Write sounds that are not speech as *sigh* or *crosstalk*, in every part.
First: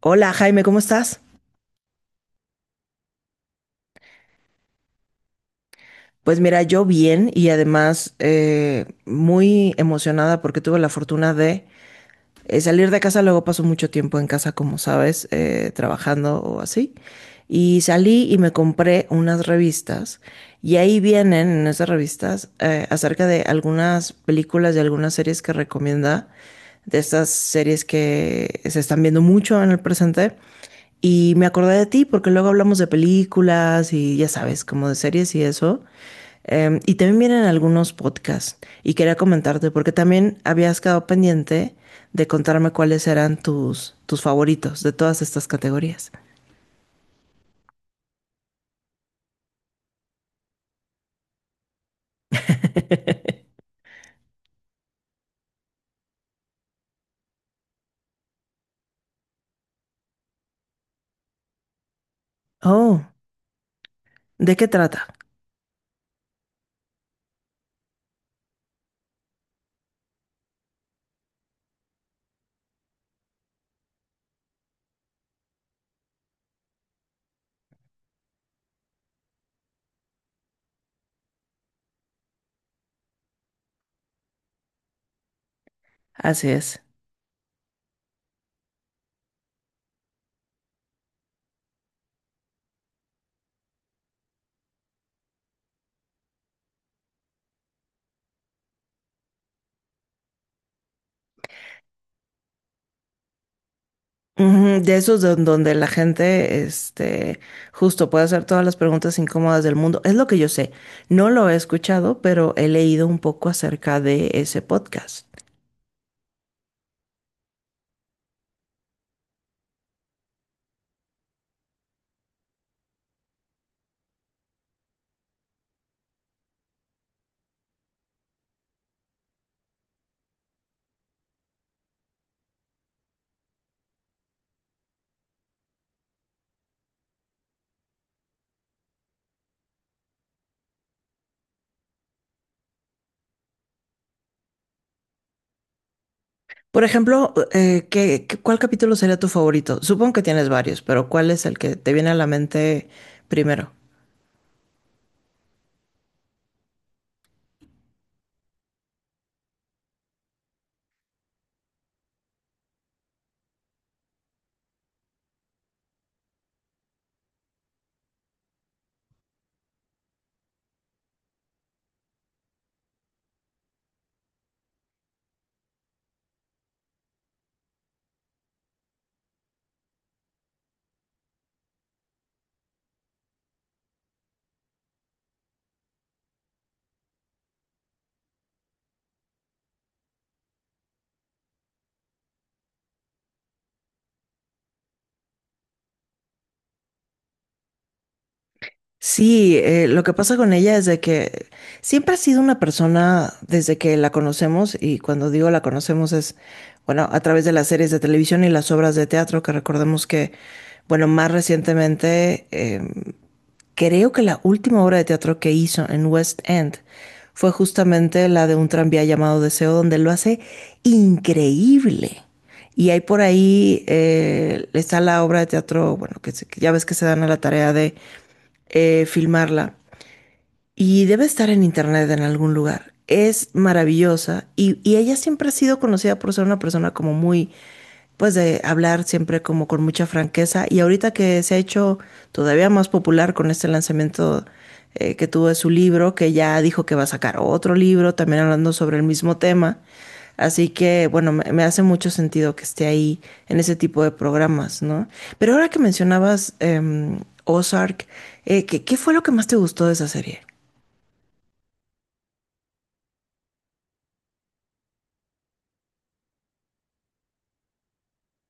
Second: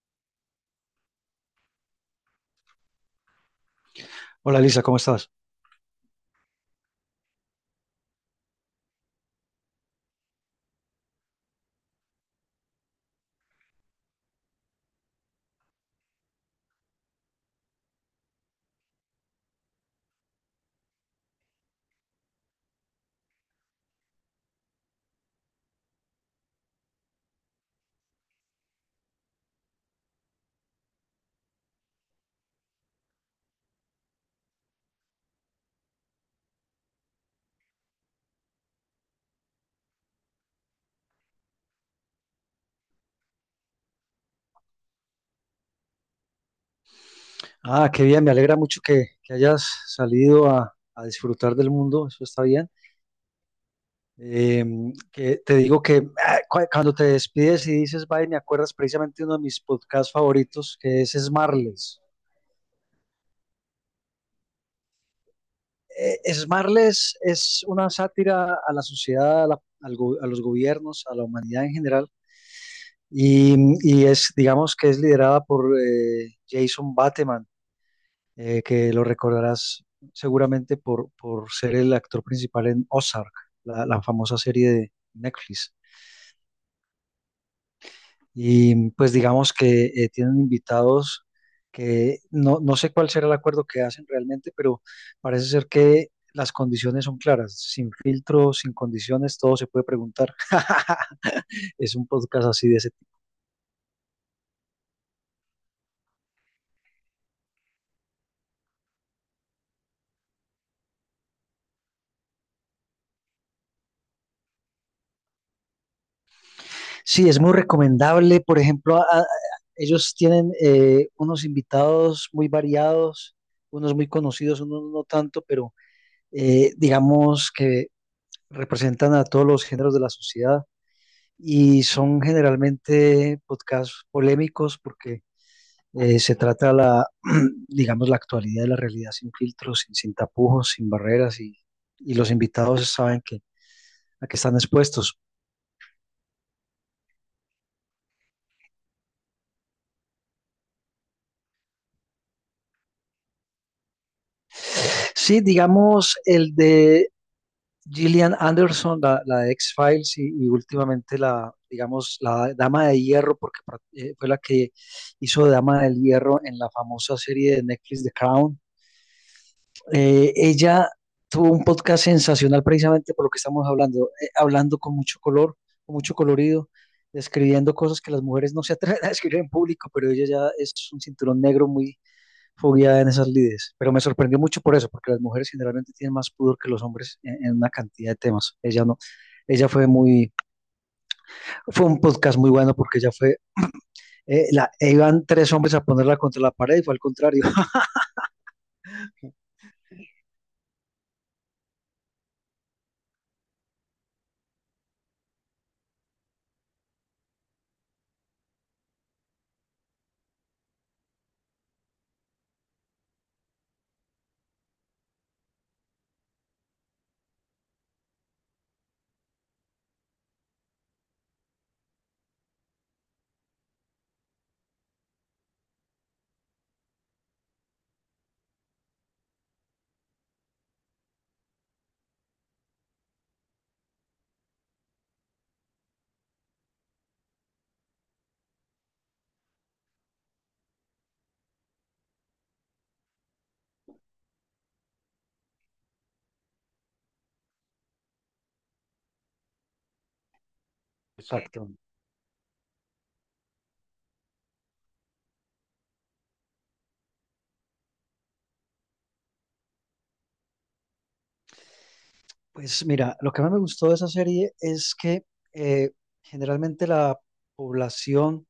Hola Jaime, ¿cómo estás? Hola Lisa, ¿cómo estás? Pues mira, yo bien y además muy emocionada porque tuve la fortuna de salir de casa, luego paso mucho tiempo en casa, como sabes, trabajando o así. Y salí y me compré unas revistas. Y ahí vienen en esas revistas acerca de algunas películas y algunas series que recomienda, de estas series que se están viendo mucho en el presente. Y me acordé de ti porque luego hablamos de películas y ya sabes, como de series y eso. Y también vienen algunos podcasts. Y quería comentarte porque también habías quedado pendiente de contarme cuáles eran tus favoritos de todas estas categorías. Ah, qué bien, me alegra mucho que hayas salido a disfrutar del mundo, eso está bien. *laughs* Eh, que te digo que ah, cuando te despides y dices bye, me acuerdas precisamente uno de mis podcasts favoritos, que es Smarles. Oh, ¿de qué trata? Smarles es una sátira a la sociedad, a los gobiernos, a la humanidad en general, y, y es, digamos que es liderada por Jason Bateman, que lo recordarás seguramente por ser el actor principal en Ozark, la famosa serie de Netflix. Así es. Y pues digamos que tienen invitados que no sé cuál será el acuerdo que hacen realmente, pero parece ser que las condiciones son claras, sin filtro, sin condiciones, todo se puede preguntar. *laughs* Es un podcast así de ese. Ujú. De esos donde la gente, este, justo puede hacer todas las preguntas incómodas del mundo. Es lo que yo sé. No lo he escuchado, pero he leído un poco acerca de ese podcast. Sí, es muy recomendable. Por ejemplo, ellos tienen unos invitados muy variados, unos muy conocidos, unos no tanto, pero digamos que representan a todos los géneros de la sociedad y son generalmente podcasts polémicos porque se trata la, *clears throat* digamos, la actualidad de la realidad sin filtros, sin tapujos, sin barreras y los invitados saben que a qué están expuestos. Por ejemplo, ¿cuál capítulo sería tu favorito? Supongo que tienes varios, pero ¿cuál es el que te viene a la mente primero? Sí, digamos, el de Gillian Anderson, la de X-Files y últimamente la, digamos, la Dama de Hierro, porque fue la que hizo de Dama del Hierro en la famosa serie de Netflix The Crown. Ella tuvo un podcast sensacional precisamente por lo que estamos hablando con mucho color, con mucho colorido, describiendo cosas que las mujeres no se atreven a *laughs* describir en público, pero ella ya es un cinturón negro muy, fue guiada en esas lides, pero me sorprendió mucho por eso, porque las mujeres generalmente tienen más pudor que los hombres en una cantidad de temas. Ella no, ella fue muy, fue un podcast muy bueno porque ella fue, iban tres hombres a ponerla contra la pared y fue al contrario. *laughs* Sí, lo que pasa con ella es de que siempre ha sido una persona desde que la conocemos, y cuando digo la conocemos es, bueno, a través de las series de televisión y las obras de teatro, que recordemos que, bueno, más recientemente, creo que la última obra de teatro que hizo en West End fue justamente la de un tranvía llamado Deseo, donde lo hace increíble. Y hay por ahí, está la obra de teatro, bueno, que, que ya ves que se dan a la tarea de filmarla, y debe estar en internet en algún lugar. Es maravillosa, y ella siempre ha sido conocida por ser una persona como muy, pues, de hablar siempre como con mucha franqueza. Y ahorita que se ha hecho todavía más popular con este lanzamiento que tuvo de su libro, que ya dijo que va a sacar otro libro, también hablando sobre el mismo tema. Así que, bueno, me Exacto. hace mucho sentido que esté ahí en ese tipo de programas, ¿no? Pero ahora que mencionabas Ozark, ¿qué, ¿qué fue lo que más te gustó de esa serie? Pues mira, lo que más me gustó de esa serie es que eh, generalmente la población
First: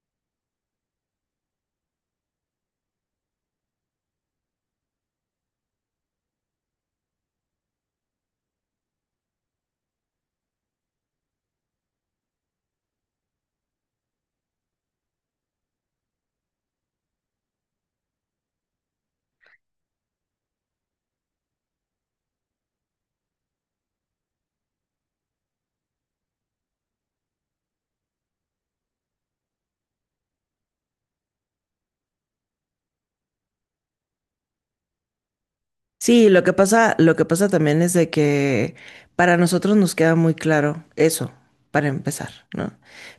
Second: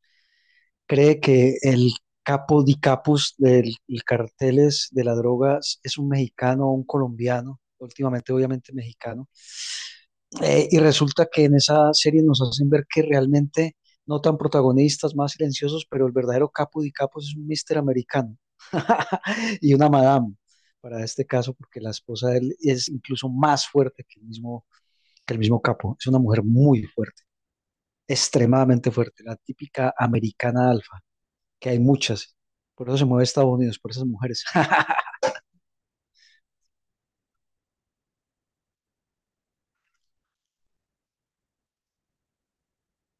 cree que el capo di capus del el carteles de las drogas es un mexicano o un colombiano, últimamente obviamente mexicano. Y resulta que en esa serie nos hacen ver que realmente no tan protagonistas, más silenciosos, pero el verdadero capo de capos es un mister americano *laughs* y una madame para este caso, porque la esposa de él es incluso más fuerte que el mismo, capo. Es una mujer muy fuerte, extremadamente fuerte, la típica americana alfa, que hay muchas. Por eso se mueve Estados Unidos, por esas mujeres. *laughs* Sí, lo que pasa también es de que para nosotros nos queda muy claro eso, para empezar, ¿no?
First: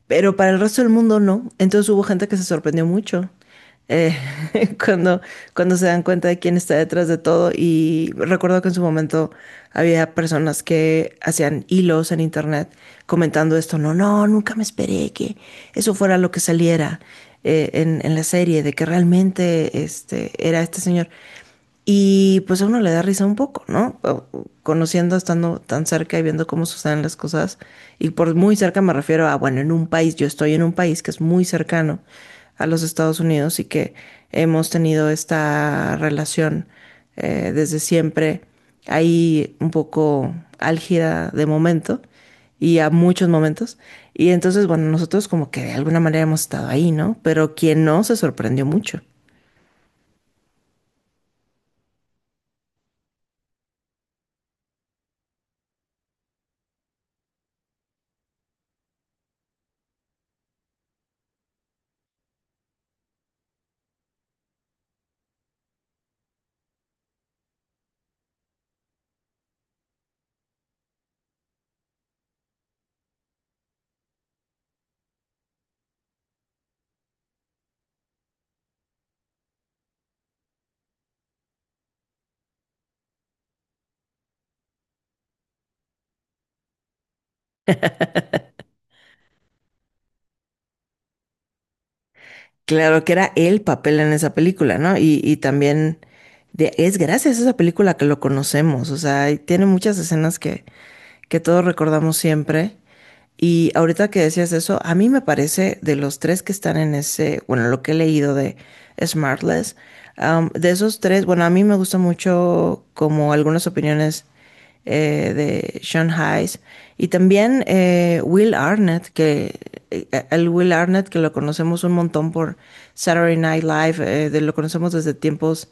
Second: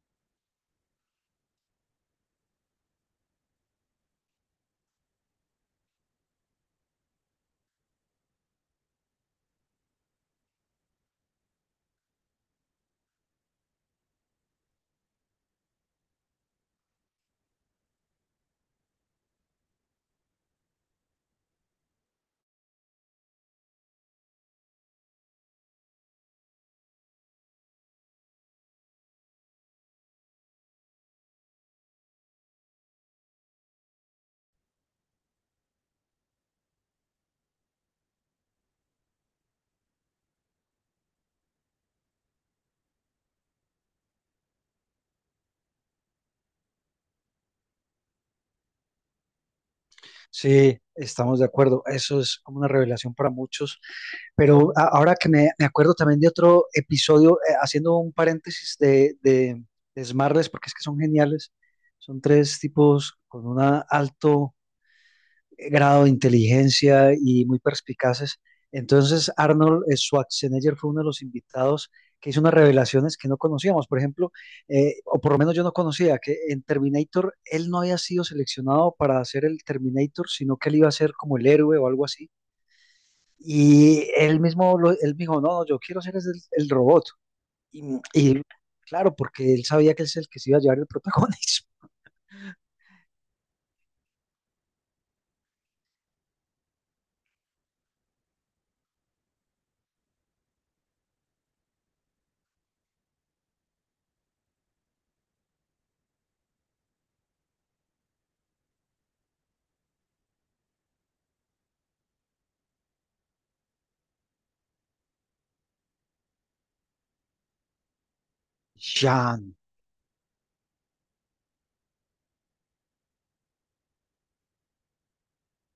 Pero para el resto del mundo no. Entonces hubo gente que se sorprendió mucho, eh, *laughs* cuando, cuando se dan cuenta de quién está detrás de todo. Y recuerdo que en su momento había personas que hacían hilos en internet comentando esto. No, no, nunca me esperé que eso fuera lo que saliera en la serie, de que realmente este, era este señor. Y pues a uno le da risa un poco, ¿no? O Conociendo, estando tan cerca y viendo cómo suceden las cosas. Y por muy cerca me refiero a, bueno, en un país, yo estoy en un país que es muy cercano a los Estados Unidos y que hemos tenido esta relación desde siempre, ahí un poco álgida de momento y a muchos momentos. Y entonces, bueno, nosotros como que de alguna manera hemos estado ahí, ¿no? Pero quien no se sorprendió mucho. Sí, estamos de acuerdo. Eso es como una revelación para muchos. Pero ahora que me acuerdo también de otro episodio, haciendo un paréntesis de Smartless, porque es que son geniales. Son tres tipos con un alto grado de inteligencia y muy perspicaces. Entonces, Arnold Schwarzenegger fue uno de los invitados que hizo unas revelaciones que no conocíamos. Por ejemplo, o por lo menos yo no conocía, que en Terminator él no había sido seleccionado para hacer el Terminator, sino que él iba a ser como el héroe o algo así y él mismo, él dijo, no, no, yo quiero ser el robot. Y claro, porque él sabía que él es el que se iba a llevar el *laughs* protagonismo. Claro que era el papel en esa película, ¿no? Y también es gracias a esa película que lo conocemos, o sea, y tiene muchas escenas que todos recordamos siempre. Y ahorita que decías eso, a mí me parece de los tres que están en ese, bueno, lo que he leído de Smartless, de esos tres, bueno, a mí me gusta mucho como algunas opiniones de Sean Hayes, y también Will Arnett, Jean. que el Will Arnett que lo conocemos un montón por Saturday Night Live, lo conocemos desde tiempos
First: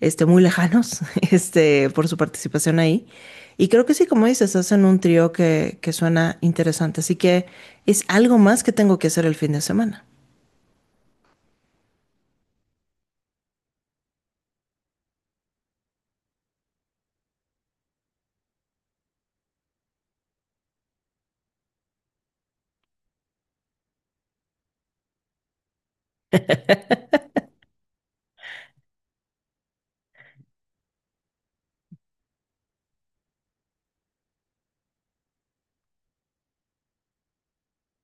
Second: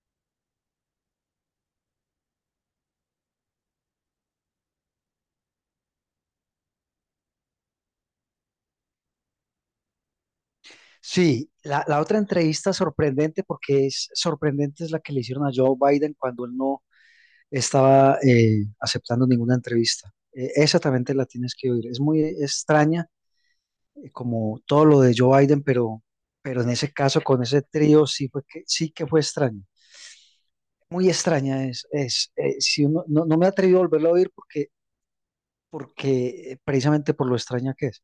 este, muy lejanos *laughs* este, por su participación ahí. Y creo que sí, como dices, hacen un trío que suena interesante. Así que es algo más que tengo que hacer el fin de semana. Sí, la otra entrevista sorprendente, porque es sorprendente, es la que le hicieron a Joe Biden cuando él no estaba aceptando ninguna entrevista. Esa también te la tienes que oír. Es muy extraña, como todo lo de Joe Biden, pero, en ese caso, con ese trío, sí que fue extraño. Muy extraña es, no, no me he atrevido a volverlo a oír porque precisamente por lo extraña que es.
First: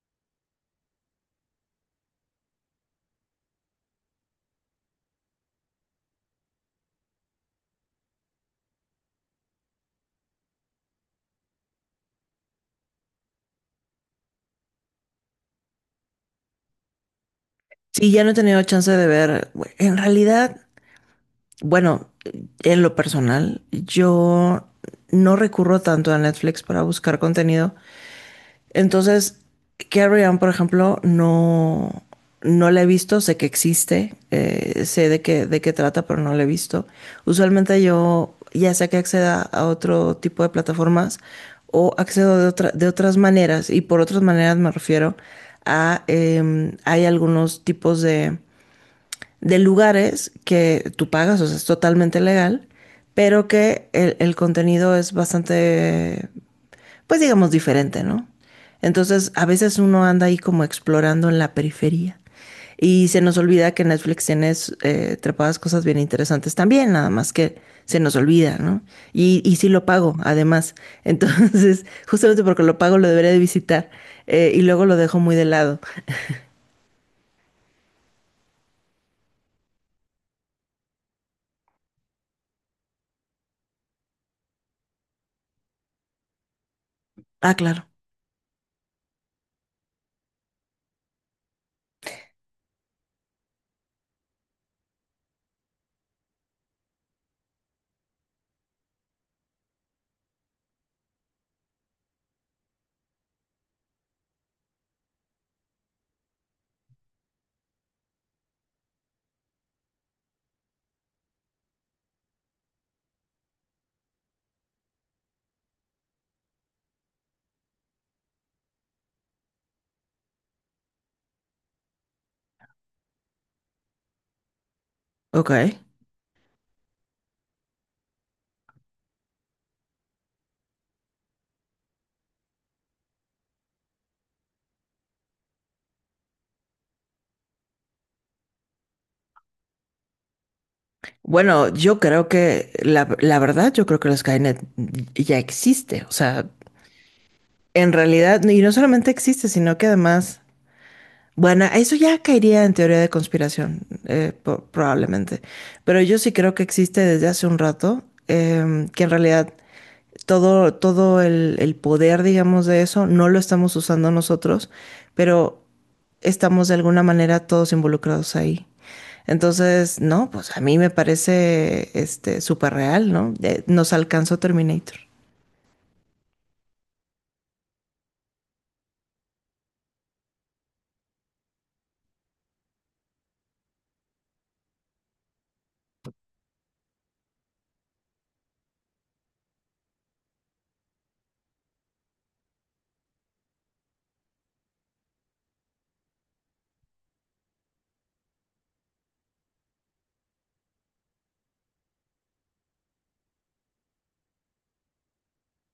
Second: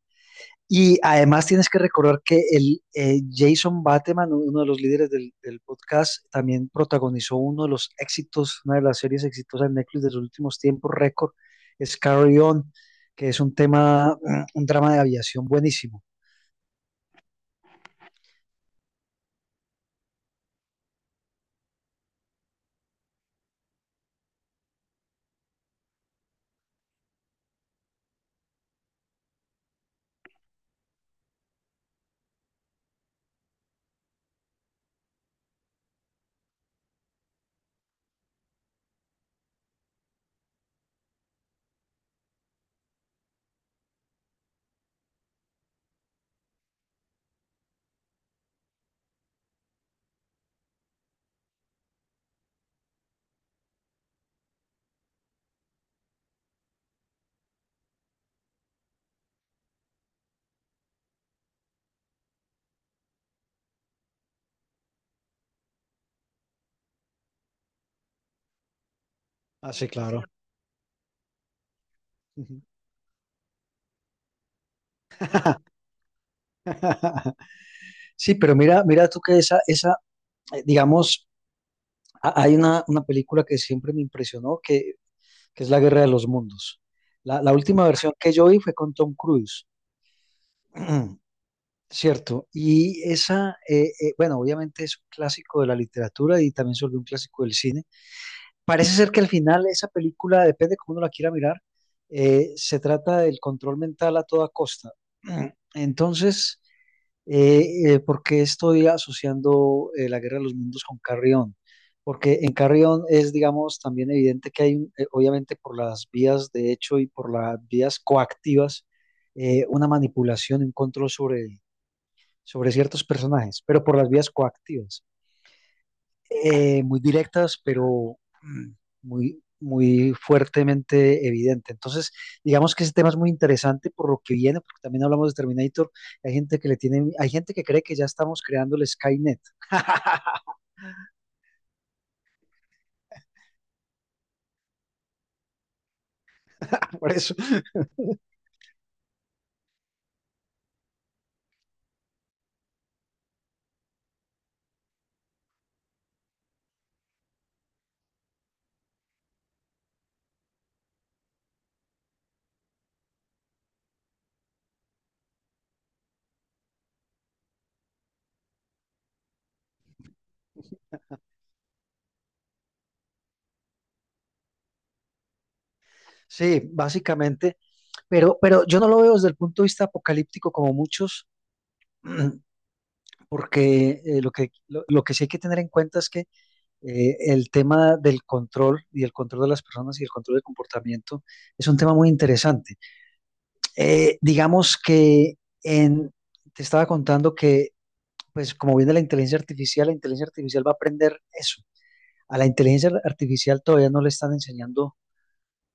Y además tienes que recordar que el Jason Bateman, uno de los líderes del podcast, también protagonizó uno de los éxitos, una de las series exitosas de Netflix de los últimos tiempos, récord, es Carry On, que es un tema, un drama de aviación buenísimo. Sí, ya no he tenido chance de ver. En realidad, bueno, en lo personal, yo no recurro tanto a Netflix para buscar contenido. Entonces, Carrie Ann, por ejemplo, no, no la he visto, sé que existe, de qué trata, pero no la he visto. Usualmente yo ya sea que acceda a otro tipo de plataformas, o accedo de otras maneras, y por otras maneras me refiero a, hay algunos tipos de lugares que tú pagas, o sea, es totalmente legal, pero que el contenido es bastante, pues, digamos, diferente, ¿no? Entonces, a veces uno anda ahí como explorando en la periferia y se nos olvida que Netflix tiene trepadas cosas bien interesantes también, nada más que se nos olvida, ¿no? Y y sí Ah, lo sí, pago, claro. además. Entonces, *laughs* justamente Ujú. porque lo pago, lo debería de visitar, y luego lo dejo muy de lado. *laughs* Sí, pero mira, mira tú que esa, digamos, hay una película que siempre me impresionó, que es La Guerra de los Mundos. La Ah, última claro. versión que yo vi fue con Tom Cruise, *clears throat* ¿cierto? Y esa, bueno, obviamente es un clásico de la literatura y también se volvió un clásico del cine. Parece ser que al final esa película, depende cómo uno la quiera mirar, se trata del control mental a toda costa. *clears throat* Entonces, ¿por qué estoy asociando la Guerra de los Mundos con Carry On? Porque en Carry On es, digamos, también evidente que hay, obviamente por las vías de hecho y por las vías coactivas, una manipulación, un control sobre ciertos personajes, pero por las vías coactivas Ok. Muy directas, pero mm, muy, muy fuertemente evidente. Entonces, digamos que ese tema es muy interesante por lo que viene, porque también hablamos de Terminator. Hay gente que le tiene, hay gente que cree que ya estamos creando el Skynet. Bueno, yo creo que la verdad, yo creo que el Skynet ya existe. O sea, *laughs* Por eso. en realidad, y no solamente existe, sino que además, bueno, eso ya caería en teoría de conspiración, probablemente. Pero yo sí creo que existe desde hace un rato, que en realidad todo el poder, digamos, de eso no lo estamos usando nosotros, pero estamos de alguna manera todos involucrados ahí. Entonces, no, pues a mí me parece este súper real, ¿no? Nos alcanzó Terminator. Sí, básicamente, pero yo no lo veo desde el punto de vista apocalíptico como muchos. *clears throat* Porque lo que sí hay que tener en cuenta es que el tema del control y el control de las personas y el control del comportamiento es un tema muy interesante. Digamos que en, te estaba contando que, pues como viene la inteligencia artificial va a aprender eso. A la inteligencia artificial todavía no le están enseñando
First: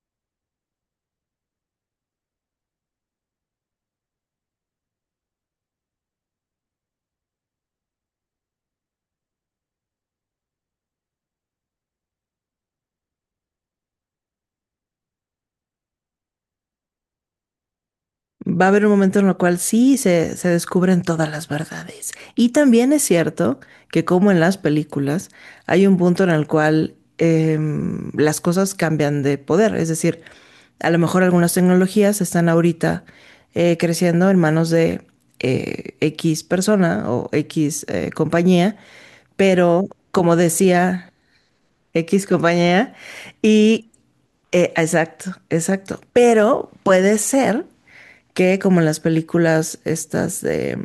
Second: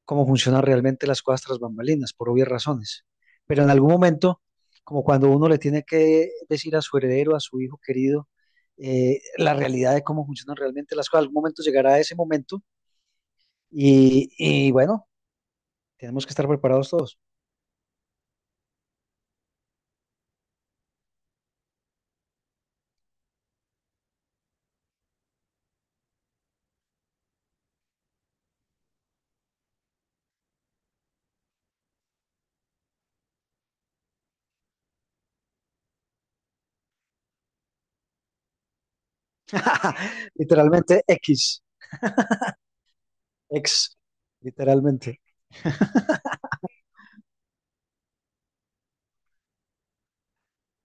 cómo funcionan realmente las cosas tras bambalinas, por obvias razones. Pero en algún momento, como cuando uno le tiene que decir a su heredero, a su hijo querido, la realidad de cómo funcionan realmente las cosas, algún momento llegará ese momento y bueno, tenemos que estar preparados todos. Va a haber un momento en el cual sí se descubren todas las verdades. Y también es cierto que como en las películas, hay un punto en el cual las cosas cambian de poder. Es decir, a lo mejor algunas tecnologías están ahorita creciendo en manos de X persona o X compañía, pero *laughs* como Literalmente decía X. X compañía, y Ex, literalmente. exacto, exacto, pero puede ser que como en las películas estas de...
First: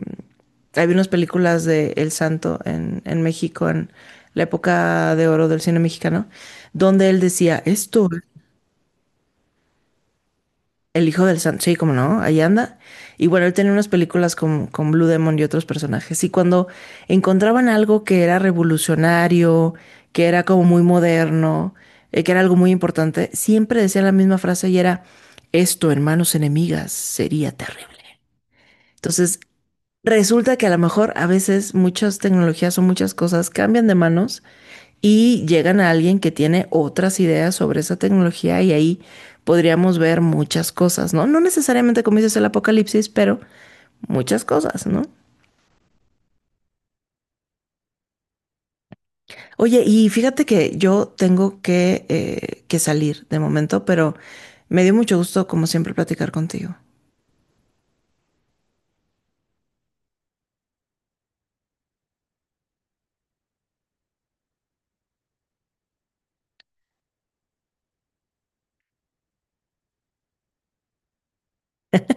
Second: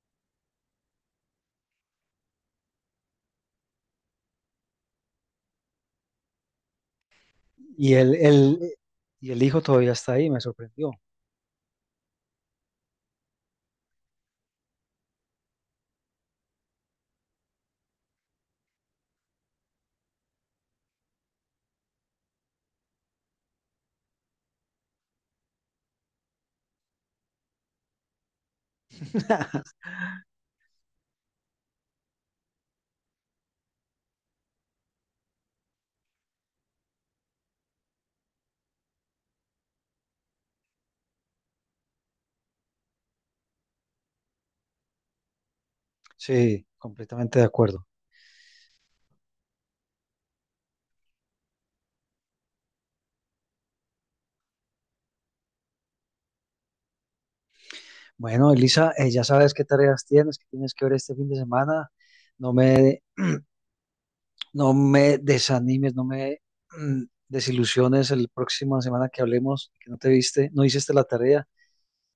Había unas películas de El Santo en México, en la época de oro del cine mexicano, donde él decía, Y esto, el, el, y el hijo todavía está ahí, me sorprendió. el hijo del Santo, sí, como no, ahí anda. Y bueno, él tenía unas películas con Blue Demon y otros personajes. Y cuando encontraban algo que era revolucionario, que era como muy moderno, que era algo muy importante, siempre decía la misma frase y era, esto, hermanos enemigas, sería terrible. Entonces, resulta que a lo mejor a veces muchas tecnologías o muchas cosas cambian de manos y llegan a alguien que tiene otras ideas sobre esa tecnología, y ahí podríamos ver muchas cosas, ¿no? No necesariamente como dices el apocalipsis, pero muchas cosas, ¿no? Sí, completamente de acuerdo. Oye, y fíjate que yo tengo que salir de momento, pero me dio mucho gusto, como siempre, platicar contigo. Bueno, Elisa, ya sabes qué tareas tienes, qué tienes que ver este fin de semana. No me, no me desanimes, no me desilusiones el próxima semana que hablemos, que no te viste, no hiciste la tarea.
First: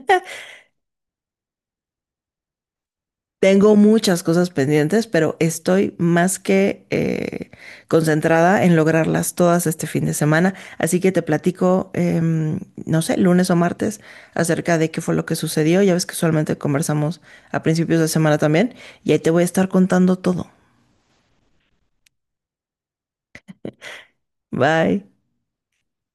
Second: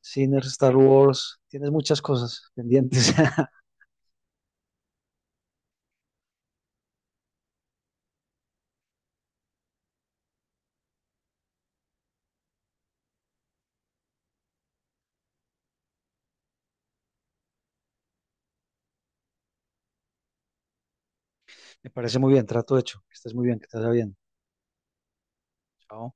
Ciner, Star Wars, tienes muchas cosas pendientes. *laughs* Tengo muchas cosas pendientes, pero estoy más que concentrada en lograrlas todas este fin de semana. Así que te platico, no sé, lunes o martes, acerca de qué fue lo que sucedió. Ya ves que usualmente conversamos a principios de semana también, y ahí te voy a estar contando todo. Me parece muy bien, trato hecho. Que estés muy bien, que te vaya bien. Bye. Chao.